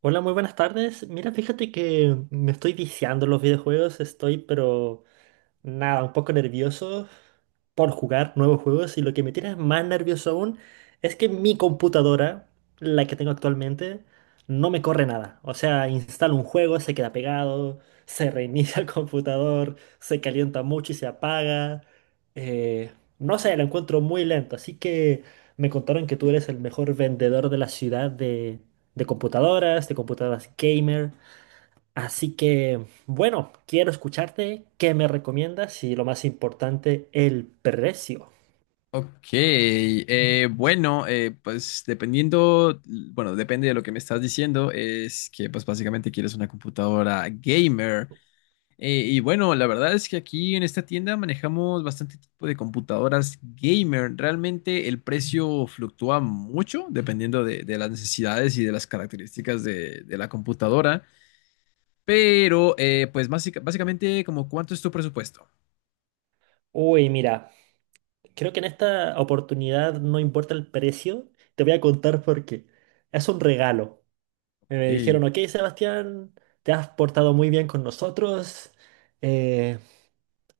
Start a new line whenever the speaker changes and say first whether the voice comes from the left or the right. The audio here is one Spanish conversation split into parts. right: Hola, muy buenas tardes. Mira, fíjate que me estoy viciando en los videojuegos, estoy pero nada, un poco nervioso por jugar nuevos juegos, y lo que me tiene más nervioso aún es que mi computadora, la que tengo actualmente, no me corre nada. O sea, instalo un juego, se queda pegado, se reinicia el computador, se calienta mucho y se apaga. Eh, no sé, lo encuentro muy lento, así que me contaron que tú eres el mejor vendedor de la ciudad de computadoras, de computadoras gamer. Así que, bueno, quiero escucharte. ¿Qué me recomiendas? Y lo más importante, el precio.
left: Ok, bueno, pues dependiendo, bueno, depende de lo que me estás diciendo, es que pues básicamente quieres una computadora gamer. Y bueno, la verdad es que aquí en esta tienda manejamos bastante tipo de computadoras gamer. Realmente el precio fluctúa mucho dependiendo de las necesidades y de las características de la computadora. Pero pues básicamente como cuánto es tu presupuesto.
right: Uy, mira, creo que en esta oportunidad no importa el precio. Te voy a contar por qué. Es un regalo.
left: Ok,
right: Me dijeron: ok, Sebastián, te has portado muy bien con nosotros. eh,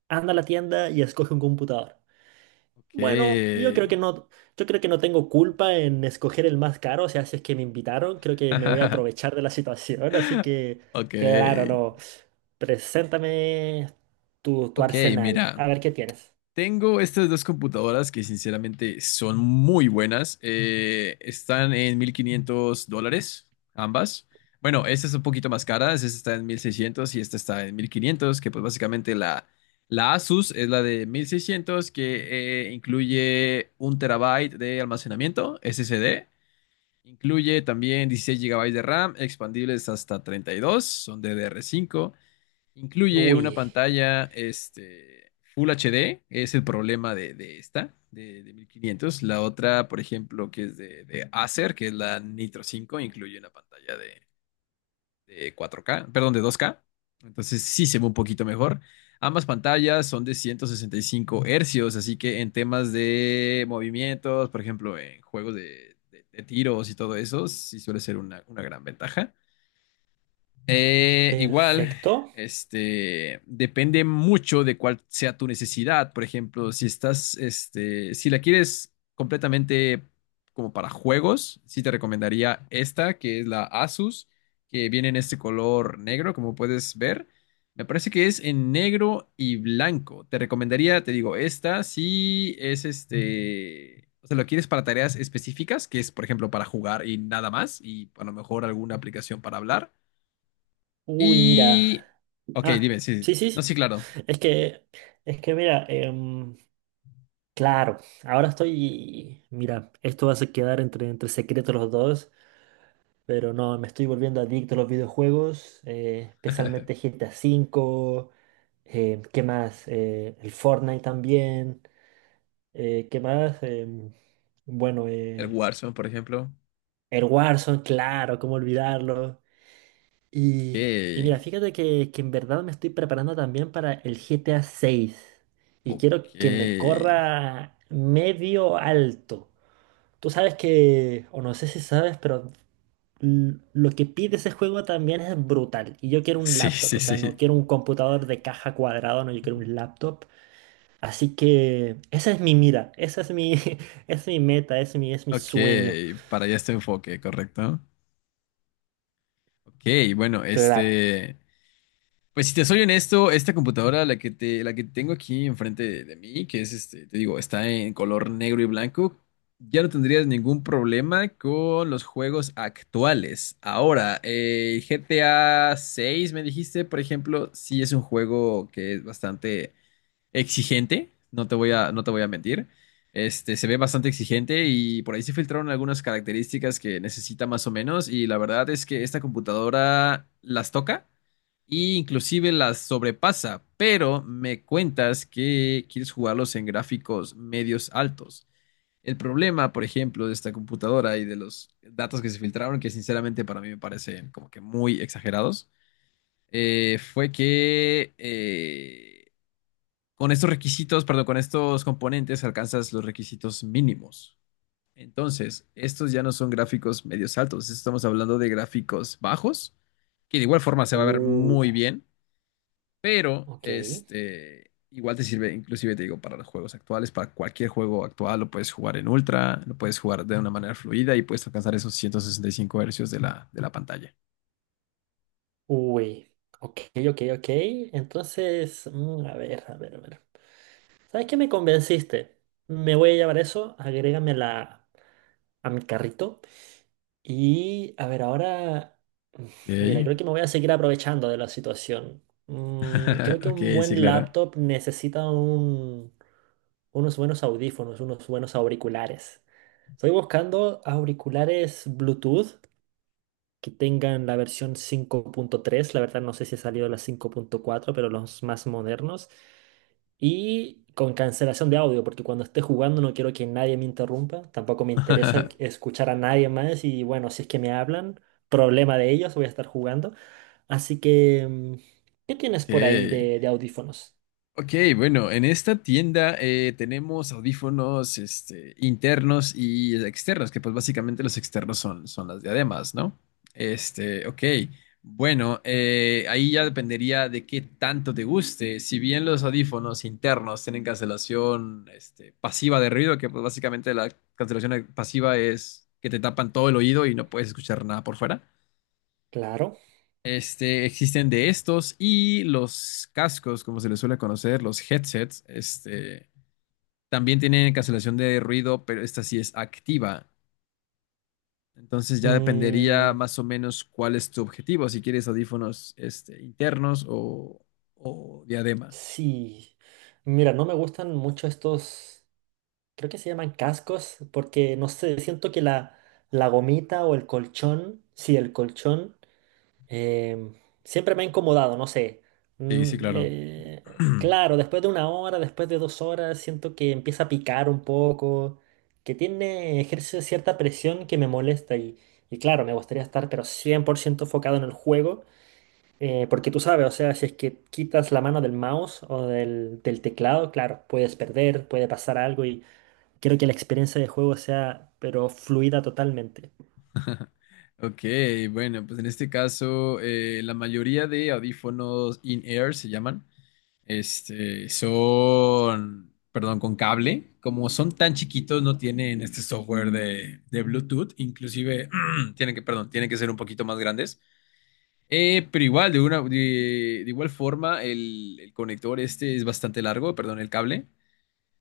right: Anda a la tienda y escoge un computador.
left: ok.
right: Bueno, yo creo que no, yo creo que no tengo culpa en escoger el más caro, o sea, si es que me invitaron, creo que me voy a aprovechar de la situación, así que,
left: Ok.
right: claro, no. Preséntame tu
left: Ok,
right: arsenal,
left: mira.
right: a ver qué tienes.
left: Tengo estas dos computadoras que sinceramente son muy buenas. Están en $1,500, ambas. Bueno, esta es un poquito más cara, esta está en 1,600 y esta está en 1,500. Que pues básicamente la Asus es la de 1,600 que incluye un terabyte de almacenamiento SSD. Incluye también 16 GB de RAM, expandibles hasta 32, son DDR5. Incluye una
right: Uy,
left: pantalla Full HD, es el problema de esta, de 1,500. La otra, por ejemplo, que es de Acer, que es la Nitro 5, incluye una pantalla de 4K, perdón, de 2K. Entonces sí se ve un poquito mejor. Ambas pantallas son de 165 hercios, así que en temas de movimientos, por ejemplo, en juegos de tiros y todo eso, sí suele ser una gran ventaja. Igual,
right: perfecto.
left: depende mucho de cuál sea tu necesidad. Por ejemplo, si estás, si la quieres completamente como para juegos, sí te recomendaría esta, que es la Asus, que viene en este color negro, como puedes ver. Me parece que es en negro y blanco. Te recomendaría, te digo, esta si es o sea, lo quieres para tareas específicas, que es, por ejemplo, para jugar y nada más, y a lo mejor alguna aplicación para hablar.
right: Uy,
left: Y.
right: mira.
left: Ok,
right: Ah,
left: dime, sí.
right: sí, sí,
left: No,
right: sí.
left: sí, claro.
right: Es que, es que mira, claro, ahora estoy, mira, esto va a quedar entre secretos los dos. Pero no, me estoy volviendo adicto a los videojuegos, especialmente GTA V. ¿Qué más? El Fortnite también. ¿Qué más? Bueno,
left: El
right: eh,
left: Warzone, por ejemplo.
right: el Warzone, claro, cómo olvidarlo.
left: Ok.
right: Y mira, fíjate que en verdad me estoy preparando también para el GTA 6. Y
left: Ok.
right: quiero que me corra medio alto. Tú sabes que, o no sé si sabes, pero lo que pide ese juego también es brutal. Y yo quiero un
left: Sí,
right: laptop,
left: sí,
right: o sea, no
left: sí.
right: quiero un computador de caja cuadrado, no, yo quiero un laptop. Así que esa es mi mira, esa es mi, es mi meta, es mi
left: Ok.
right: sueño.
left: Para allá este enfoque, correcto. Ok, bueno,
right: Claro.
left: este. Pues si te soy honesto, esta computadora, la que tengo aquí enfrente de mí, que es te digo, está en color negro y blanco, ya no tendrías ningún problema con los juegos actuales. Ahora, GTA 6, me dijiste, por ejemplo, sí es un juego que es bastante exigente, no te voy a mentir. Se ve bastante exigente y por ahí se filtraron algunas características que necesita más o menos y la verdad es que esta computadora las toca e inclusive las sobrepasa, pero me cuentas que quieres jugarlos en gráficos medios altos. El problema, por ejemplo, de esta computadora y de los datos que se filtraron, que sinceramente para mí me parecen como que muy exagerados, fue que con estos requisitos, perdón, con estos componentes alcanzas los requisitos mínimos. Entonces, estos ya no son gráficos medios altos, estamos hablando de gráficos bajos, que de igual forma se va a ver
right: Uh,
left: muy bien, pero
right: ok.
left: este igual te sirve, inclusive te digo, para los juegos actuales, para cualquier juego actual lo puedes jugar en ultra, lo puedes jugar de una manera fluida y puedes alcanzar esos 165 hercios de la pantalla.
right: Uy. Ok, ok, ok. Entonces, mm, a ver, a ver, a ver. ¿Sabes qué? Me convenciste. Me voy a llevar eso, agrégame a mi carrito. Y a ver, ahora, mira,
left: Ok.
right: creo que me voy a seguir aprovechando de la situación. Creo que
left: Ok,
right: un
left: sí,
right: buen
left: claro.
right: laptop necesita unos buenos audífonos, unos buenos auriculares. Estoy buscando auriculares Bluetooth que tengan la versión 5.3. La verdad, no sé si ha salido la 5.4, pero los más modernos, y con cancelación de audio, porque cuando esté jugando no quiero que nadie me interrumpa, tampoco me interesa escuchar a nadie más. Y bueno, si es que me hablan, problema de ellos, voy a estar jugando. Así que, ¿qué tienes por ahí
left: Ok.
right: de audífonos?
left: Ok, bueno, en esta tienda tenemos audífonos internos y externos, que pues básicamente los externos son, las diademas, ¿no? Ok, bueno, ahí ya dependería de qué tanto te guste. Si bien los audífonos internos tienen cancelación pasiva de ruido, que pues básicamente la cancelación pasiva es que te tapan todo el oído y no puedes escuchar nada por fuera.
right: Claro.
left: Existen de estos y los cascos, como se les suele conocer, los headsets, también tienen cancelación de ruido, pero esta sí es activa. Entonces ya dependería
right: Mm,
left: más o menos cuál es tu objetivo, si quieres audífonos, internos o diadema.
right: sí. Mira, no me gustan mucho estos. Creo que se llaman cascos, porque no sé, siento que la gomita o el colchón, sí, el colchón, em, siempre me ha incomodado, no sé.
left: Sí, sí, claro.
right: Claro, después de 1 hora, después de 2 horas, siento que empieza a picar un poco, que tiene, ejerce cierta presión que me molesta, y claro, me gustaría estar pero 100% enfocado en el juego. Porque tú sabes, o sea, si es que quitas la mano del mouse o del teclado, claro, puedes perder, puede pasar algo. Quiero que la experiencia de juego sea, pero fluida totalmente.
left: Ok, bueno, pues en este caso, la mayoría de audífonos in-ear se llaman. Son, perdón, con cable. Como son tan chiquitos, no tienen este software de Bluetooth. Inclusive, tienen que, perdón, tienen que ser un poquito más grandes. Pero igual, de igual forma, el conector este es bastante largo, perdón, el cable.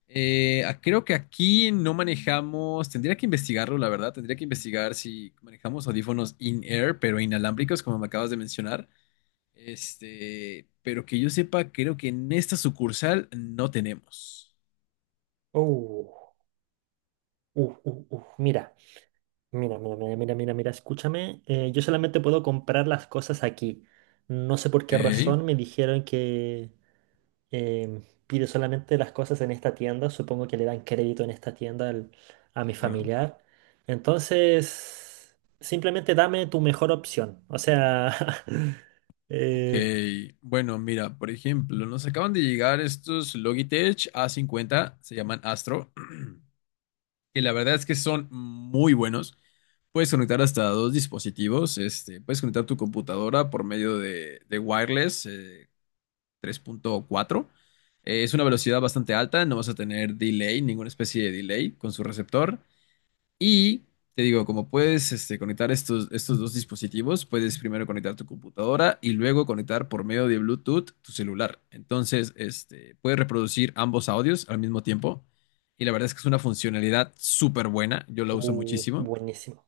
left: Ah, creo que aquí no manejamos, tendría que investigarlo, la verdad, tendría que investigar si manejamos audífonos in-air, pero inalámbricos, como me acabas de mencionar. Pero que yo sepa, creo que en esta sucursal no tenemos.
right: Uh, Mira, mira, mira, mira, mira, mira, mira, escúchame. Yo solamente puedo comprar las cosas aquí. No sé por
left: Ok,
right: qué
left: sí,
right: razón me dijeron que pide solamente las cosas en esta tienda. Supongo que le dan crédito en esta tienda a mi
left: claro.
right: familiar. Entonces, simplemente dame tu mejor opción. O sea,
left: Ok,
right: eh,
left: bueno, mira, por ejemplo, nos acaban de llegar estos Logitech A50, se llaman Astro, que la verdad es que son muy buenos. Puedes conectar hasta dos dispositivos, puedes conectar tu computadora por medio de wireless 3.4. Es una velocidad bastante alta, no vas a tener delay, ninguna especie de delay con su receptor. Y te digo, como puedes conectar estos dos dispositivos, puedes primero conectar tu computadora y luego conectar por medio de Bluetooth tu celular. Entonces, puedes reproducir ambos audios al mismo tiempo. Y la verdad es que es una funcionalidad súper buena. Yo la uso muchísimo.
right: buenísimo.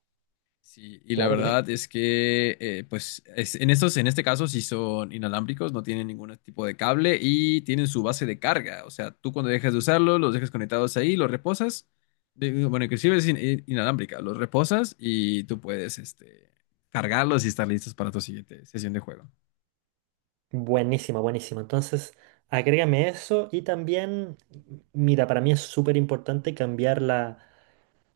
left: Sí, y la
right: Claro, dime.
left: verdad es que, pues, en este caso, sí son inalámbricos, no tienen ningún tipo de cable y tienen su base de carga. O sea, tú cuando dejas de usarlo, los dejas conectados ahí, los reposas. Bueno, inclusive es inalámbrica, los reposas y tú puedes, cargarlos y estar listos para tu siguiente sesión de juego.
right: Buenísima, buenísima. Entonces, agrégame eso, y también, mira, para mí es súper importante cambiar la,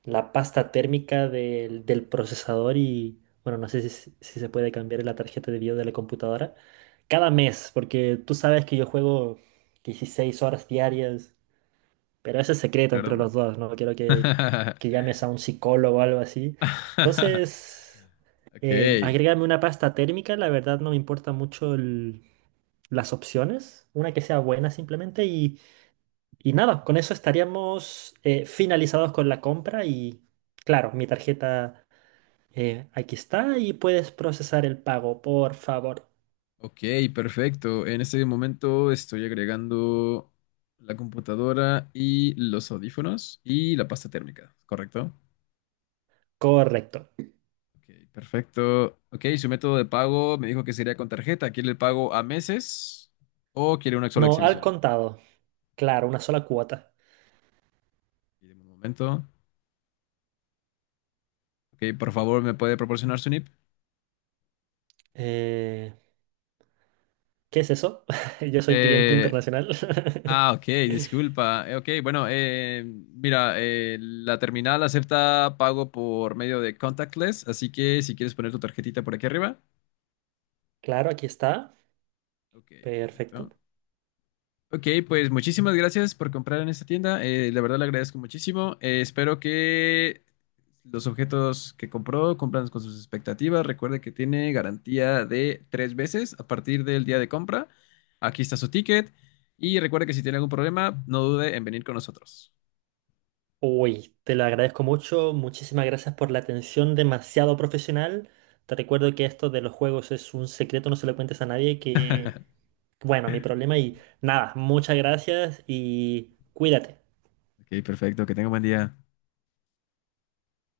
right: la pasta térmica del procesador y, bueno, no sé si se puede cambiar la tarjeta de video de la computadora cada mes, porque tú sabes que yo juego 16 horas diarias, pero ese es secreto entre
left: Claro.
right: los dos, no quiero que llames a un psicólogo o algo así. Entonces,
left: Ok.
right: agrégame una pasta térmica, la verdad no me importa mucho las opciones, una que sea buena simplemente. Y y nada, con eso estaríamos finalizados con la compra, y claro, mi tarjeta aquí está, y puedes procesar el pago, por favor.
left: Ok, perfecto. En este momento estoy agregando la computadora y los audífonos y la pasta térmica, ¿correcto?
right: Correcto.
left: Ok, perfecto. Ok, su método de pago me dijo que sería con tarjeta. ¿Quiere el pago a meses o quiere una sola
right: No, al
left: exhibición?
right: contado.
left: Ok,
right: Claro, una sola cuota.
left: pídeme un momento. Ok, por favor, ¿me puede proporcionar su NIP?
right: Eh, ¿Qué es eso? Yo soy cliente
left: Eh,
right: internacional.
left: Ah, ok, disculpa. Ok, bueno, mira, la terminal acepta pago por medio de contactless, así que si quieres poner tu tarjetita por aquí arriba.
right: Claro, aquí está.
left: Ok,
right: Perfecto.
left: perfecto. Ok, pues muchísimas gracias por comprar en esta tienda. La verdad le agradezco muchísimo. Espero que los objetos que compró cumplan con sus expectativas. Recuerde que tiene garantía de tres veces a partir del día de compra. Aquí está su ticket. Y recuerde que si tiene algún problema, no dude en venir con nosotros.
right: Uy, te lo agradezco mucho. Muchísimas gracias por la atención demasiado profesional. Te recuerdo que esto de los juegos es un secreto, no se lo cuentes a nadie, que bueno, mi problema, y nada, muchas gracias y cuídate.
left: Ok, perfecto, que tenga buen día.